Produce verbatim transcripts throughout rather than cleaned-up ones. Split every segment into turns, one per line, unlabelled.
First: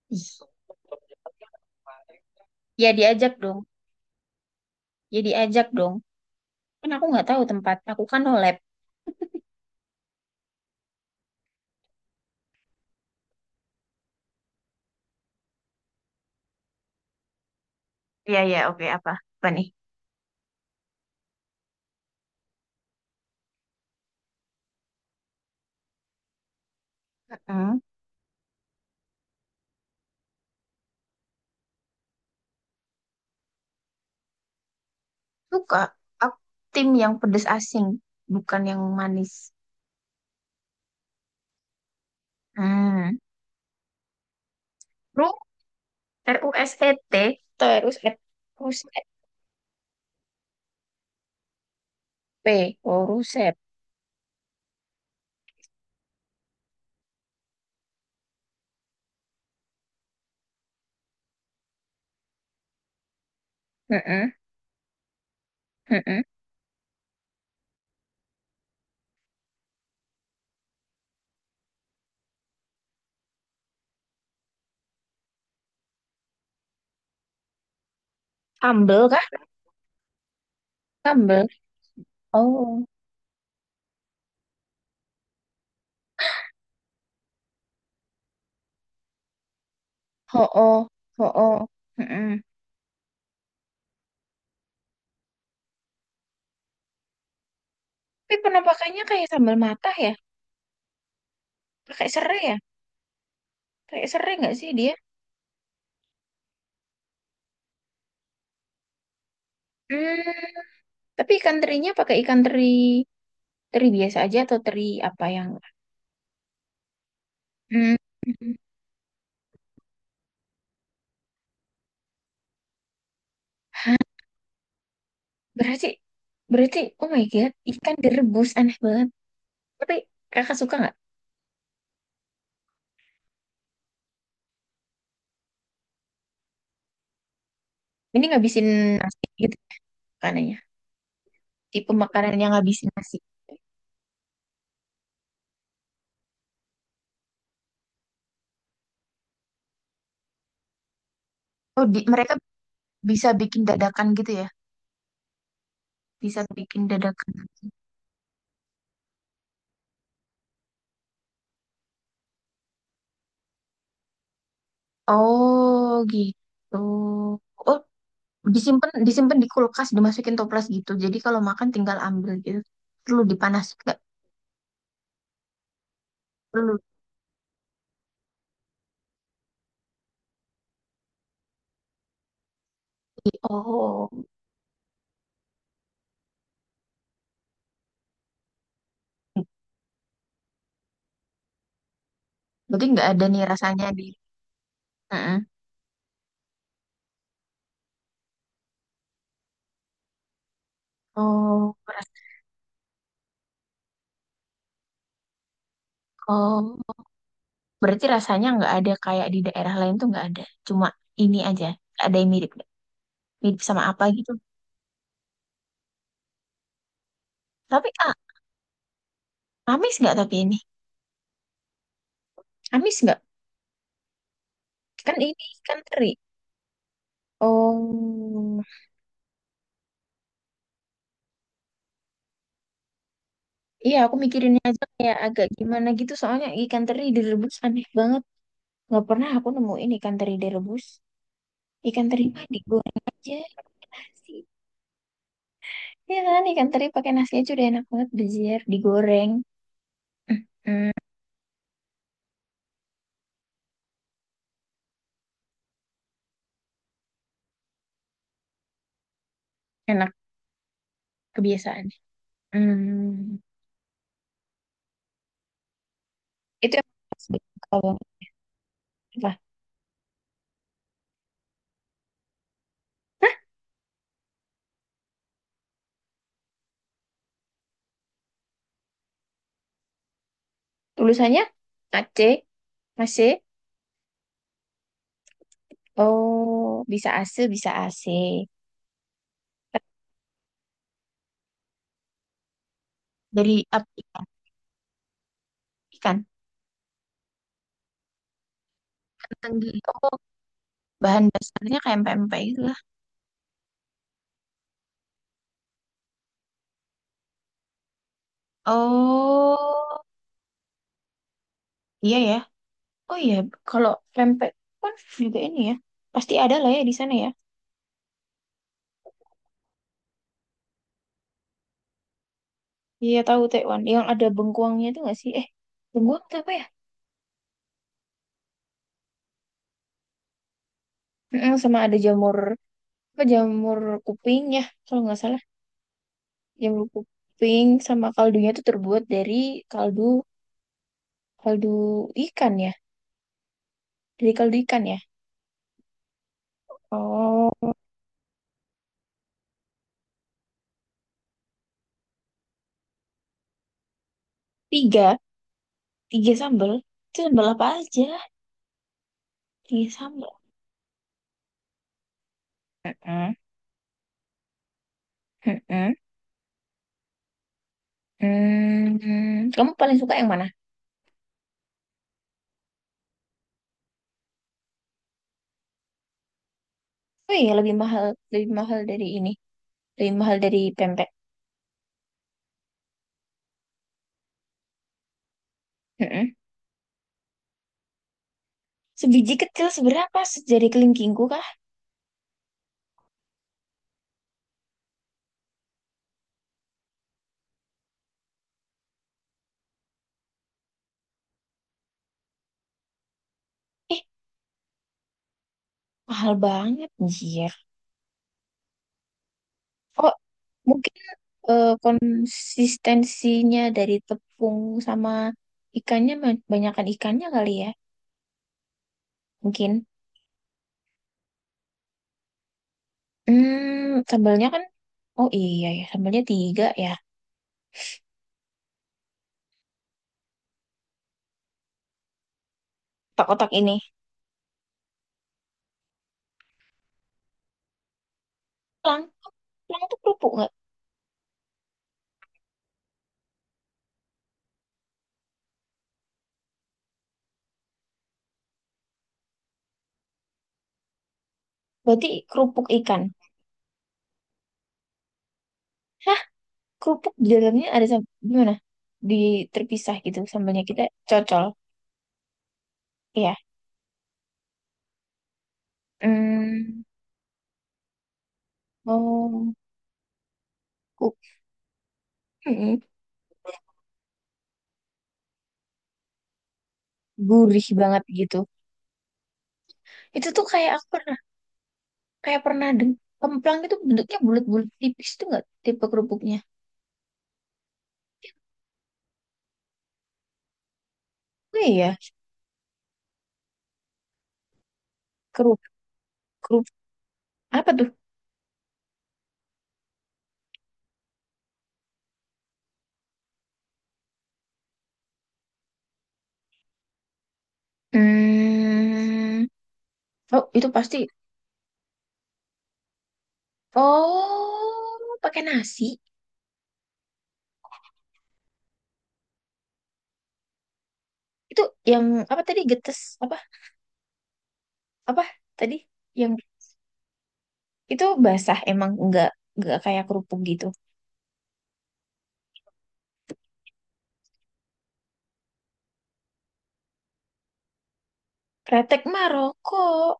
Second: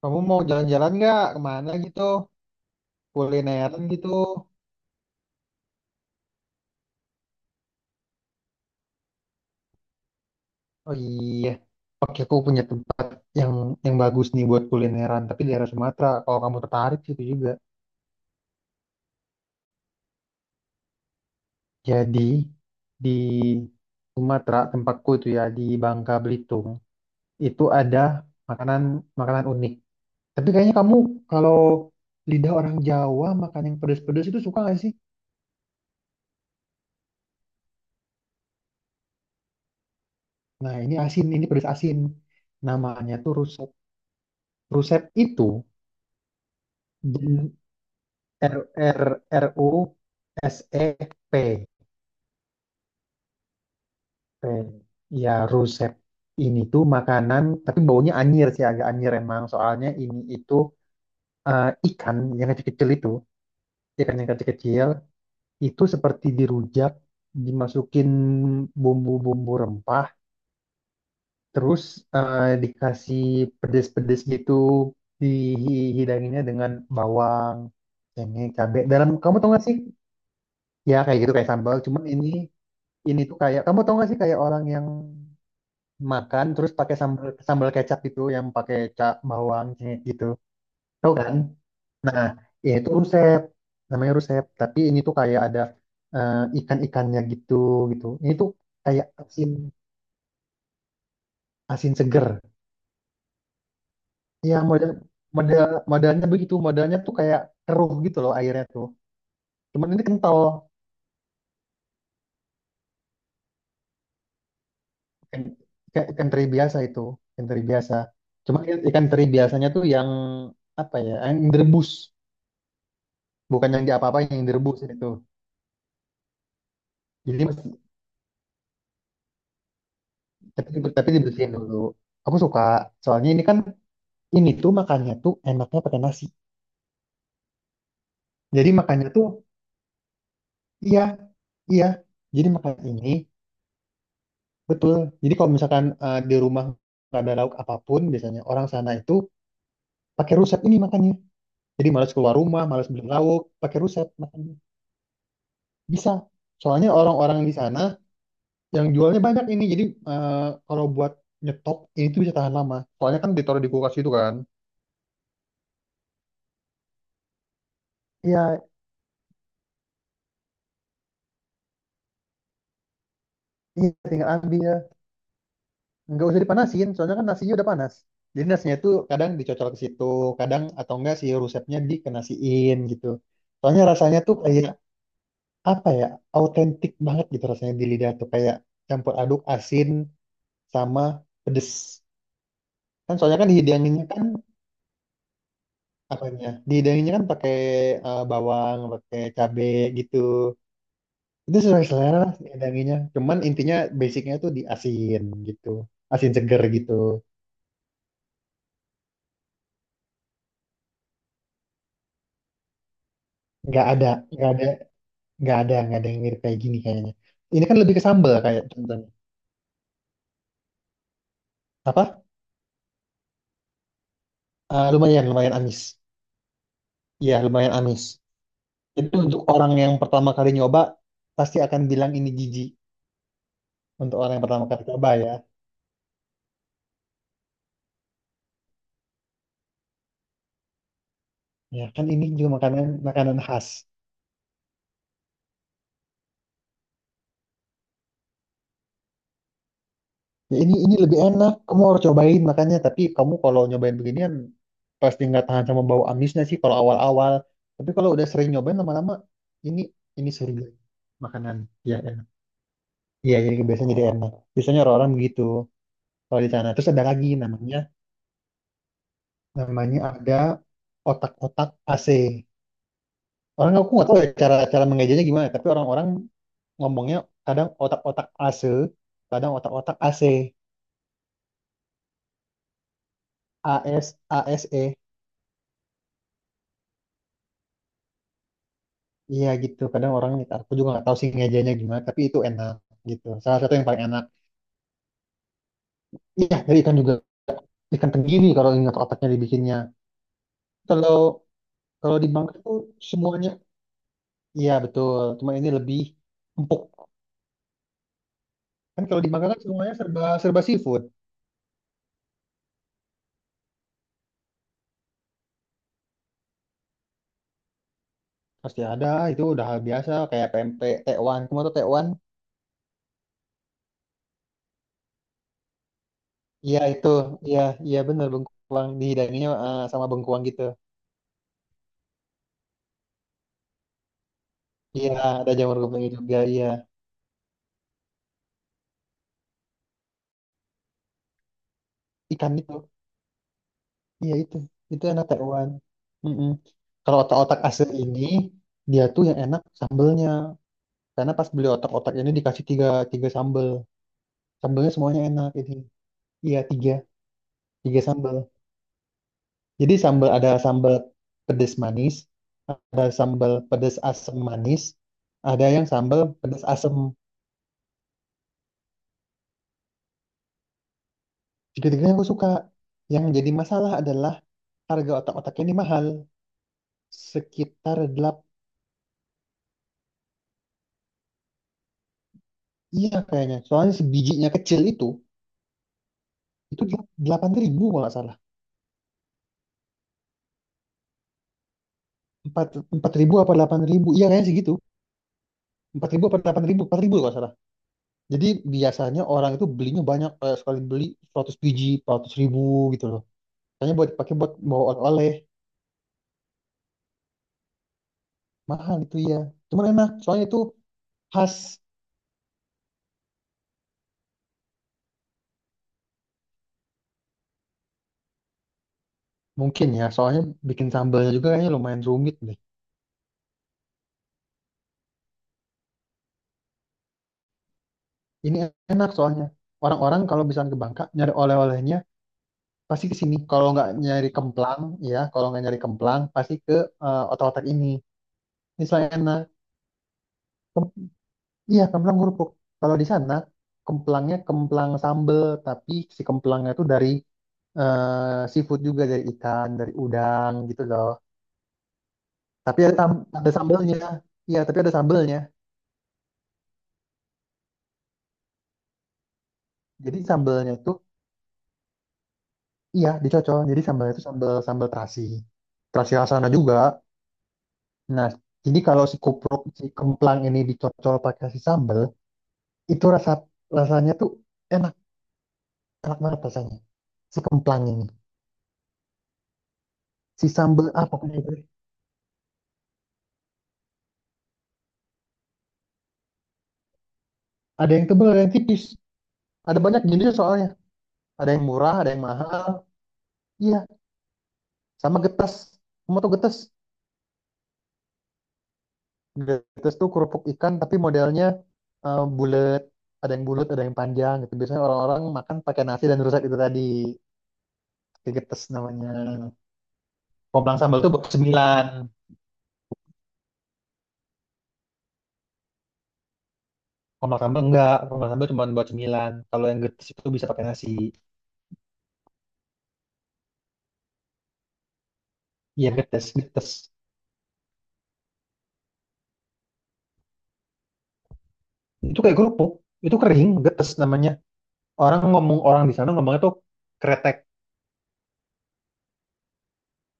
Kamu mau jalan-jalan nggak kemana gitu?
Ya diajak dong,
Kulineran gitu.
ya diajak dong. Kan aku nggak tahu tempat, aku kan no lab.
Oh iya, oke aku punya tempat yang yang bagus nih buat kulineran, tapi di daerah Sumatera. Kalau kamu tertarik situ juga. Jadi di Sumatera tempatku itu ya di Bangka Belitung itu
Heeh.
ada makanan makanan unik. Tapi kayaknya kamu kalau lidah orang Jawa makan yang pedas-pedas itu suka nggak sih?
Suka. Aku tim yang pedes asing, bukan yang manis.
Nah ini asin, ini pedas asin. Namanya
Hmm.
tuh rusep. Rusep
Ru,
itu
R U S E T,
jen-
atau R U S E P,
R
Rusep.
R R U S E P
P. Oh, Rusep.
P. Ya rusep ini tuh makanan tapi baunya anyir sih, agak anyir emang, soalnya ini itu eh, ikan yang kecil-kecil itu. ikan yang
Mm-mm.
kecil-kecil itu
Mm-mm.
seperti dirujak, dimasukin bumbu-bumbu rempah, terus eh, dikasih pedes-pedes gitu, dihidanginnya dengan bawang, cengkeh, cabai
Sambel
dalam,
kah?
kamu tau gak sih? Ya kayak gitu,
Sambel.
kayak sambal, cuman ini
Oh,
ini tuh kayak, kamu tau gak sih, kayak orang yang makan terus pakai sambal sambal kecap gitu, yang pakai cak bawang, cengkeh gitu,
ho oh,
tau
ho
kan?
oh.
Nah,
Mm-mm.
ya itu rusep. Namanya rusep, tapi ini tuh kayak ada eh, ikan-ikannya gitu, gitu ini
Tapi
tuh
penampakannya
kayak
kayak
asin,
sambal matah ya?
asin
Pakai
seger.
serai ya? Pakai serai nggak
Ya
sih
model
dia?
model modelnya begitu, modelnya tuh kayak keruh gitu loh airnya tuh, cuman ini kental.
Hmm. Tapi ikan terinya pakai ikan teri. Teri biasa aja atau teri apa
ikan,
yang
ikan ikan teri biasa itu, ikan teri biasa.
hmm.
Cuman ikan teri biasanya tuh yang apa ya, yang direbus. Bukan yang
Hah,
diapa-apain, yang direbus itu.
berarti berarti oh my
Jadi
god,
mas-
ikan direbus aneh banget. Tapi kakak
tapi,
suka nggak?
tapi dibersihin dulu. Aku suka. Soalnya ini kan, ini tuh makannya tuh enaknya pakai nasi.
Ini ngabisin
Jadi makannya
nasi
tuh
gitu makanannya,
iya, iya.
tipe makanan
Jadi
yang
makan
ngabisin
ini,
nasi.
betul. Jadi kalau misalkan eh, di rumah nggak ada lauk apapun, biasanya orang sana itu pakai rusep ini makannya.
Oh,
Jadi
di-
malas
mereka
keluar rumah, malas beli
bisa
lauk,
bikin
pakai rusep
dadakan gitu ya?
makannya. Bisa.
Bisa bikin
Soalnya
dadakan.
orang-orang di sana yang jualnya banyak ini. Jadi eh, kalau buat nyetok ini tuh bisa tahan lama. Soalnya kan ditaruh di kulkas itu kan.
Oh, gitu. Oh,
Iya,
disimpan disimpan di kulkas, dimasukin toples gitu. Jadi kalau makan tinggal ambil gitu. Perlu dipanas
iya,
nggak?
tinggal ambil. Nggak usah
Perlu.
dipanasin, soalnya kan nasinya udah panas. Jadi nasinya itu kadang dicocol ke situ, kadang atau enggak si rusepnya dikenasiin gitu.
di-
Soalnya
Oh,
rasanya tuh kayak apa ya, autentik banget gitu rasanya di lidah tuh kayak campur aduk asin sama pedes.
berarti nggak
Kan
ada
soalnya
nih
kan
rasanya di.
dihidanginnya kan apanya? Dihidanginnya kan pakai eh, bawang, pakai cabe gitu. Itu
Oh,
sesuai
ras-
selera lah dihidanginnya. Cuman intinya basicnya tuh di asin gitu, asin seger
oh,
gitu.
berarti rasanya nggak ada kayak di daerah lain tuh nggak ada. Cuma ini aja. Ada yang mirip nggak? Mirip sama
nggak
apa
ada
gitu.
nggak ada nggak ada nggak ada yang mirip kayak gini kayaknya. Ini kan
Tapi
lebih ke
ah,
sambal, kayak contohnya
amis nggak tapi ini?
apa.
Amis nggak?
Eh,
Kan
lumayan
ini
lumayan
ikan
amis.
teri.
Iya lumayan amis.
Oh,
Itu untuk orang yang pertama kali nyoba pasti akan bilang ini jijik.
iya aku
Untuk orang yang
mikirin
pertama kali
aja
coba
kayak
ya,
agak gimana gitu. Soalnya ikan teri direbus aneh banget. Nggak pernah aku nemuin ikan teri direbus.
ya
Ikan
kan
teri
ini
mah
juga makanan
digoreng aja
makanan khas.
pakai nasi. Iya kan ikan teri pakai nasi aja udah enak banget. Bejer digoreng.
Ya ini
Mm,
ini lebih enak, kamu harus cobain makanya. Tapi kamu kalau nyobain beginian pasti nggak tahan sama bau amisnya sih kalau awal-awal. Tapi kalau udah sering nyobain lama-lama, ini
enak,
ini surga makanan,
kebiasaan.
ya enak. Iya
Hmm,
jadi biasanya jadi enak, biasanya orang-orang begitu. Kalau di sana
itu yang
terus ada lagi namanya,
kalau apa?
namanya ada otak-otak A C.
Hah?
Orang aku nggak tahu ya cara cara mengejanya gimana, tapi orang-orang ngomongnya kadang otak-otak AC, kadang otak-otak AC,
Tulisannya A C, A C.
AS, ASE.
Oh, bisa A C, bisa A C.
Iya gitu. Kadang orang, aku juga nggak tahu sih ngejanya gimana, tapi itu enak gitu.
Dari
Salah satu yang
apa?
paling
Ikan.
enak.
Ikan.
Iya, dari ikan juga, ikan tenggiri kalau ingat otaknya
Tenggiri.
dibikinnya.
Oh,
Kalau
bahan dasarnya kayak
Kalau di
pempek
Bangka
gitu
itu
lah.
semuanya, iya betul, cuma ini lebih empuk. Kan kalau di Bangka kan semuanya
Oh,
serba serba seafood.
iya ya. Oh iya, kalau pempek kan juga ini ya. Pasti ada lah ya di sana ya.
Pasti ada, Ah, itu udah hal biasa kayak P M P, tekwan. Kamu tuh tekwan?
Iya tahu Taiwan. Yang ada bengkuangnya itu nggak sih? Eh, bengkuang itu apa ya?
Iya itu, iya, iya bener bengkuang, dihidanginya eh, sama bengkuang gitu.
Mm-mm, sama ada jamur, apa jamur kuping ya, kalau
Iya
nggak salah.
ada jamur gempenya juga, iya
Yang lu kuping sama kaldunya tuh terbuat dari kaldu kaldu ikan
ikan
ya.
itu,
Dari
iya
kaldu
itu,
ikan ya.
itu enak tekwan. Mm-mm. Kalau otak-otak
Oh,
asin ini dia tuh yang enak sambelnya, karena pas beli otak-otak ini dikasih tiga, tiga sambel, sambelnya
tiga,
semuanya enak ini.
tiga
Iya
sambal.
tiga,
Itu sambal apa
tiga
aja?
sambel.
Tiga
Jadi sambal
sambal.
ada sambal pedas manis, ada
Heeh,
sambal pedas asam manis, ada yang
heeh.
sambal pedas asam.
Hmm, kamu paling suka yang mana?
Tiga-tiganya aku suka. Yang jadi masalah adalah harga otak-otak ini mahal.
Oh iya, lebih
Sekitar
mahal,
delapan,
lebih mahal dari ini. Lebih mahal dari pempek.
iya kayaknya. Soalnya sebijinya kecil itu,
Heeh.
itu delapan ribu kalau nggak salah.
Sebiji kecil seberapa? Sejari kelingkingku kah?
empat, empat ribu apa delapan ribu, iya kayaknya segitu. empat ribu apa delapan ribu? Empat ribu kalau nggak salah. Jadi biasanya orang itu belinya banyak, kayak sekali beli seratus biji, empat ratus ribu gitu loh. Kayaknya
Eh,
buat dipakai buat bawa oleh-oleh.
mahal banget, anjir.
Mahal itu ya. Cuman enak,
Oh,
soalnya itu
mungkin
khas,
eh, konsistensinya dari tepung sama ikannya, ma- banyakan ikannya kali ya. Mungkin.
mungkin ya. Soalnya bikin sambalnya juga kayaknya lumayan rumit deh.
Hmm, sambalnya kan, oh iya ya, sambalnya tiga ya.
Ini enak soalnya. Orang-orang kalau misalnya ke Bangka nyari oleh-olehnya pasti ke sini.
Kotak-kotak
Kalau
ini.
nggak nyari kemplang, ya, kalau nggak nyari kemplang pasti ke eh, otak-otak ini. Ini
Tulang,
soalnya enak.
tulang tuh kerupuk nggak?
Kem- iya, kemplang kerupuk. Kalau di sana kemplangnya kemplang sambel, tapi si kemplangnya itu dari eh, seafood, juga dari ikan, dari udang gitu loh.
Berarti kerupuk
Tapi ada,
ikan.
tam- ada sambelnya. Iya, tapi ada sambelnya.
Hah, kerupuk di dalamnya ada sam- gimana? Di terpisah gitu,
Jadi
sambalnya
sambalnya
kita
itu,
cocol.
iya
Iya.
dicocol. Jadi sambalnya itu sambal sambal terasi. Terasi rasana juga.
Hmm,
Nah, jadi kalau si
oh,
kupruk si kemplang ini dicocol
ku-
pakai si sambal,
mm,
itu rasa rasanya tuh enak, enak banget rasanya. Si
gurih
kemplang
banget
ini.
gitu. Itu tuh
Si
kayak aku
sambal apa
pernah.
itu?
Kayak pernah deng, kemplang itu bentuknya bulat-bulat tipis tuh nggak tipe kerupuknya?
Ada yang tebal, ada yang tipis. Ada banyak jenisnya soalnya. Ada
Oh
yang murah,
iya,
ada yang mahal. Iya, sama getas.
kerupuk
Kamu tau getas?
kerupuk apa tuh?
Getas tuh kerupuk ikan tapi modelnya eh, bulat ada yang bulat, ada yang panjang gitu. Biasanya orang-orang makan pakai nasi dan rusak itu tadi. Kegetes namanya.
Hmm, oh itu
Komplang
pasti.
sambal tuh buat sembilan.
Oh, pakai nasi.
Komplang sambal enggak. Komplang sambal cuma buat sembilan. Kalau yang getes itu bisa pakai nasi.
Itu yang apa tadi, getes apa apa tadi
Iya
yang
getes, getes.
itu, basah emang nggak nggak kayak kerupuk gitu.
Itu kayak kerupuk. Itu kering, getes namanya. Orang ngomong orang di sana ngomongnya tuh kretek.
Kretek mah rokok.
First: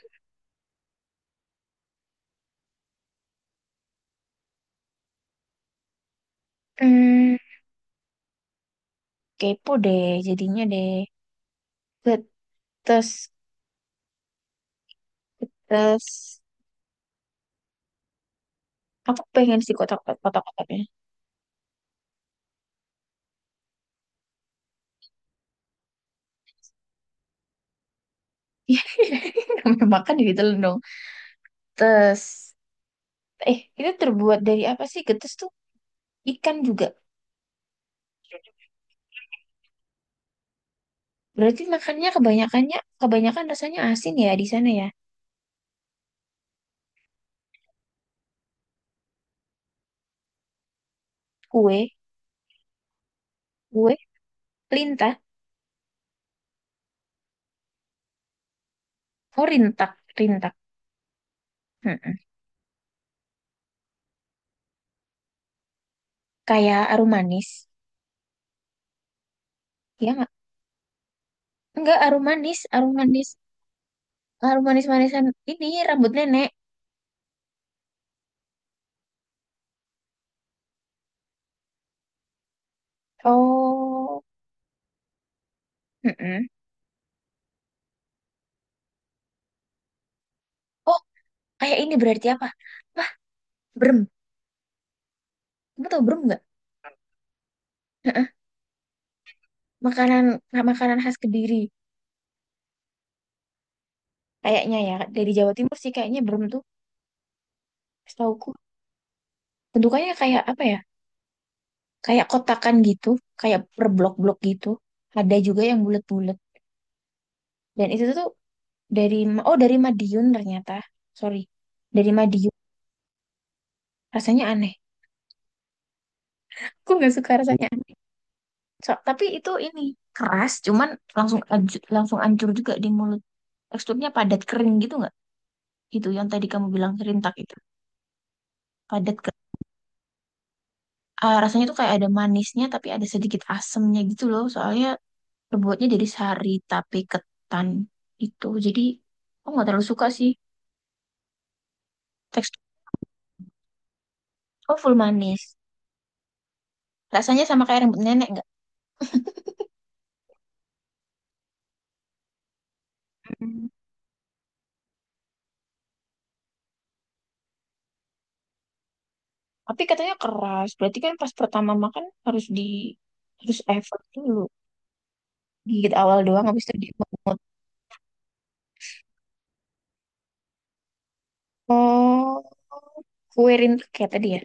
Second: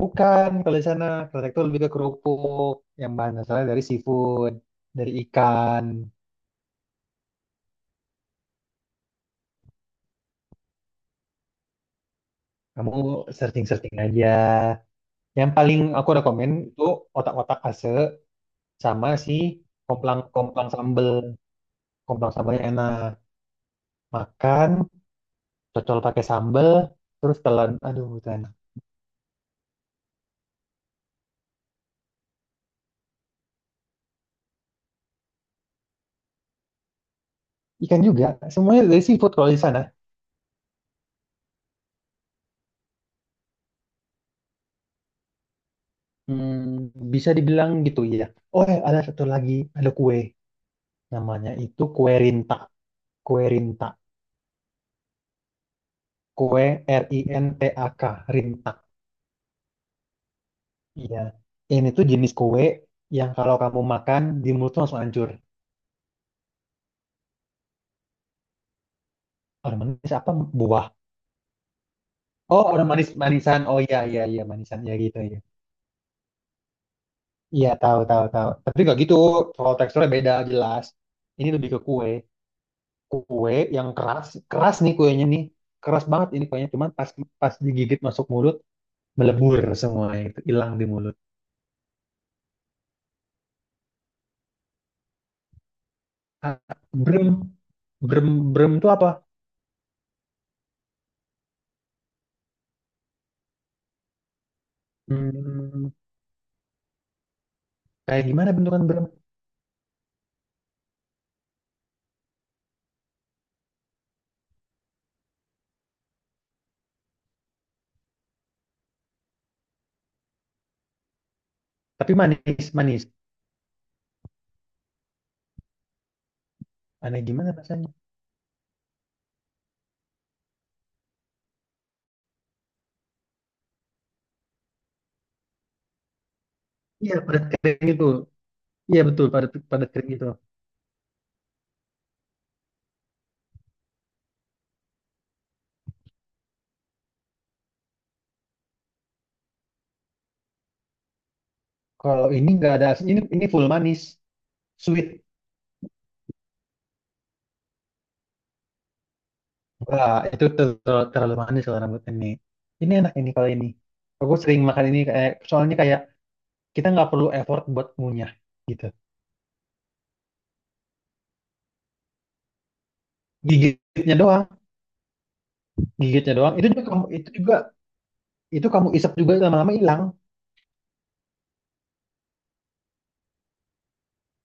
Bukan, kalau di sana kretek tuh lebih ke kerupuk yang bahan asalnya dari seafood, dari ikan.
Hmm, kepo deh jadinya deh.
Kamu
Getes,
searching-searching aja. Yang paling aku
getes.
rekomen itu otak-otak ase sama
Aku
si
pengen sih kotak-kotak
komplang komplang
kotak-kotaknya.
sambel. Komplang sambalnya enak, makan cocol pakai sambal terus telan, aduh itu.
Iya, makan di ditelan dong. Getes. Eh, itu terbuat dari apa sih? Getes tuh ikan juga.
Ikan juga, semuanya dari seafood kalau di sana.
Berarti makannya kebanyakannya, kebanyakan rasanya asin ya di sana ya.
Hmm, bisa dibilang gitu ya. Oh, eh, ada satu lagi, ada kue namanya
Kue,
itu kue rinta, kue rinta
kue, lintah,
kue R I N T A K, rinta.
oh rintak, rintak.
Iya, ini tuh
Mm-mm.
jenis kue yang kalau kamu makan di mulut tuh langsung hancur.
Kayak arum manis,
Orang
ya
manis
nggak?
apa buah,
Enggak arum manis,
oh orang
arum
manis,
manis,
manisan, oh iya iya iya,
arum
manisan
manis
ya gitu
manisan
ya.
ini rambut nenek.
Iya tahu, tahu, tahu. Tapi nggak gitu. Kalau teksturnya beda jelas. Ini lebih ke kue. Kue yang
Oh,
keras, keras nih kuenya nih. Keras banget ini
mm-mm.
kuenya. Cuman pas pas digigit masuk mulut melebur semua, itu hilang di
Oh,
mulut.
kayak ini berarti apa? Wah, brem. Kamu tau brem nggak?
Ah, brem brem
Mm.
brem itu apa?
Makanan, makanan khas Kediri. Kayaknya ya dari Jawa Timur
Hmm,
sih kayaknya brem tuh.
kayak gimana
Setahu
bentukan brem?
bentukannya kayak apa ya, kayak kotakan gitu, kayak per blok-blok gitu, ada juga yang bulat-bulat, dan itu tuh dari, oh dari Madiun ternyata, sorry, dari
Tapi
Madiun.
manis, manis.
Rasanya aneh, aku nggak
Aneh
suka,
gimana
rasanya
rasanya?
aneh. So- tapi itu ini keras, cuman langsung anju- langsung hancur juga di mulut, teksturnya padat kering gitu nggak, itu yang tadi kamu bilang
Iya
serintak
padat
itu
kering itu. Iya
padat
betul,
ke-
padat padat kering itu.
ah, rasanya tuh kayak ada manisnya tapi ada sedikit asemnya gitu loh soalnya terbuatnya dari sari tapi ketan itu. Jadi aku nggak terlalu suka sih.
Kalau ini
Tekstur,
nggak ada asin. Ini ini full manis,
oh, full
sweet.
manis. Rasanya sama kayak rambut nenek nggak?
Wah, itu ter- terlalu manis kalau rambut ini. Ini enak ini kalau ini.
Mm.
Aku sering makan ini kayak, soalnya kayak kita nggak perlu effort buat ngunyah gitu.
Tapi katanya keras. Berarti kan pas pertama makan harus di, harus effort
Gigitnya
dulu.
doang,
Gigit awal
gigitnya
doang
doang.
habis
Itu
itu
juga
di.
kamu, itu juga itu, kamu isap juga lama-lama hilang.
Oh, kue rintet kayak tadi ya.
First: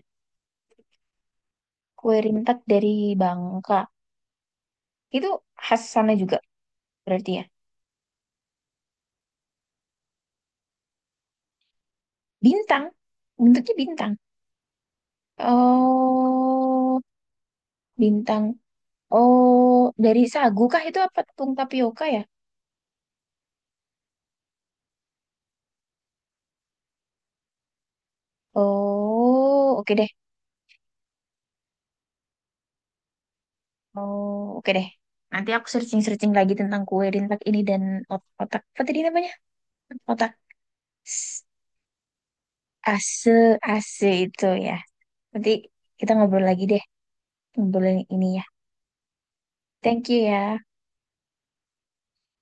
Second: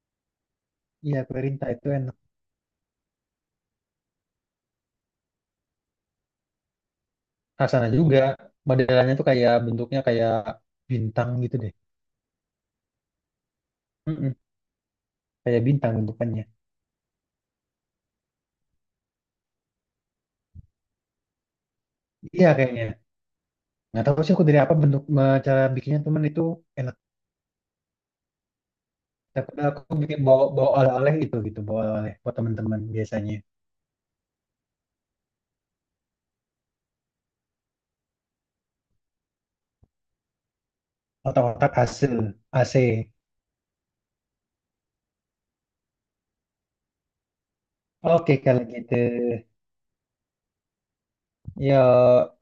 Iya, perintah itu
Kue
enak.
rintet dari Bangka. Itu khas sana juga berarti ya.
Rasanya juga modelannya tuh kayak bentuknya kayak bintang gitu deh.
Bintang. Bentuknya bintang.
Mm-mm, kayak bintang bentukannya.
Oh, bintang. Oh, dari sagu kah itu apa tepung tapioka ya?
Iya kayaknya. Nggak tahu sih aku dari apa, bentuk me- cara bikinnya teman, itu enak. Tapi
Oh,
aku
oke deh.
bikin bawa bawa oleh-oleh itu gitu, bawa oleh-oleh buat teman-teman biasanya.
Oh, oke deh. Nanti aku searching-searching lagi tentang kue rintak ini dan ot- otak. Apa tadi namanya? Otak s-
Otak-otak hasil A C.
ase, ase itu ya. Nanti kita ngobrol lagi deh. Ngobrolin ini
Oke
ya.
kalau gitu.
Thank you ya.
Yuk.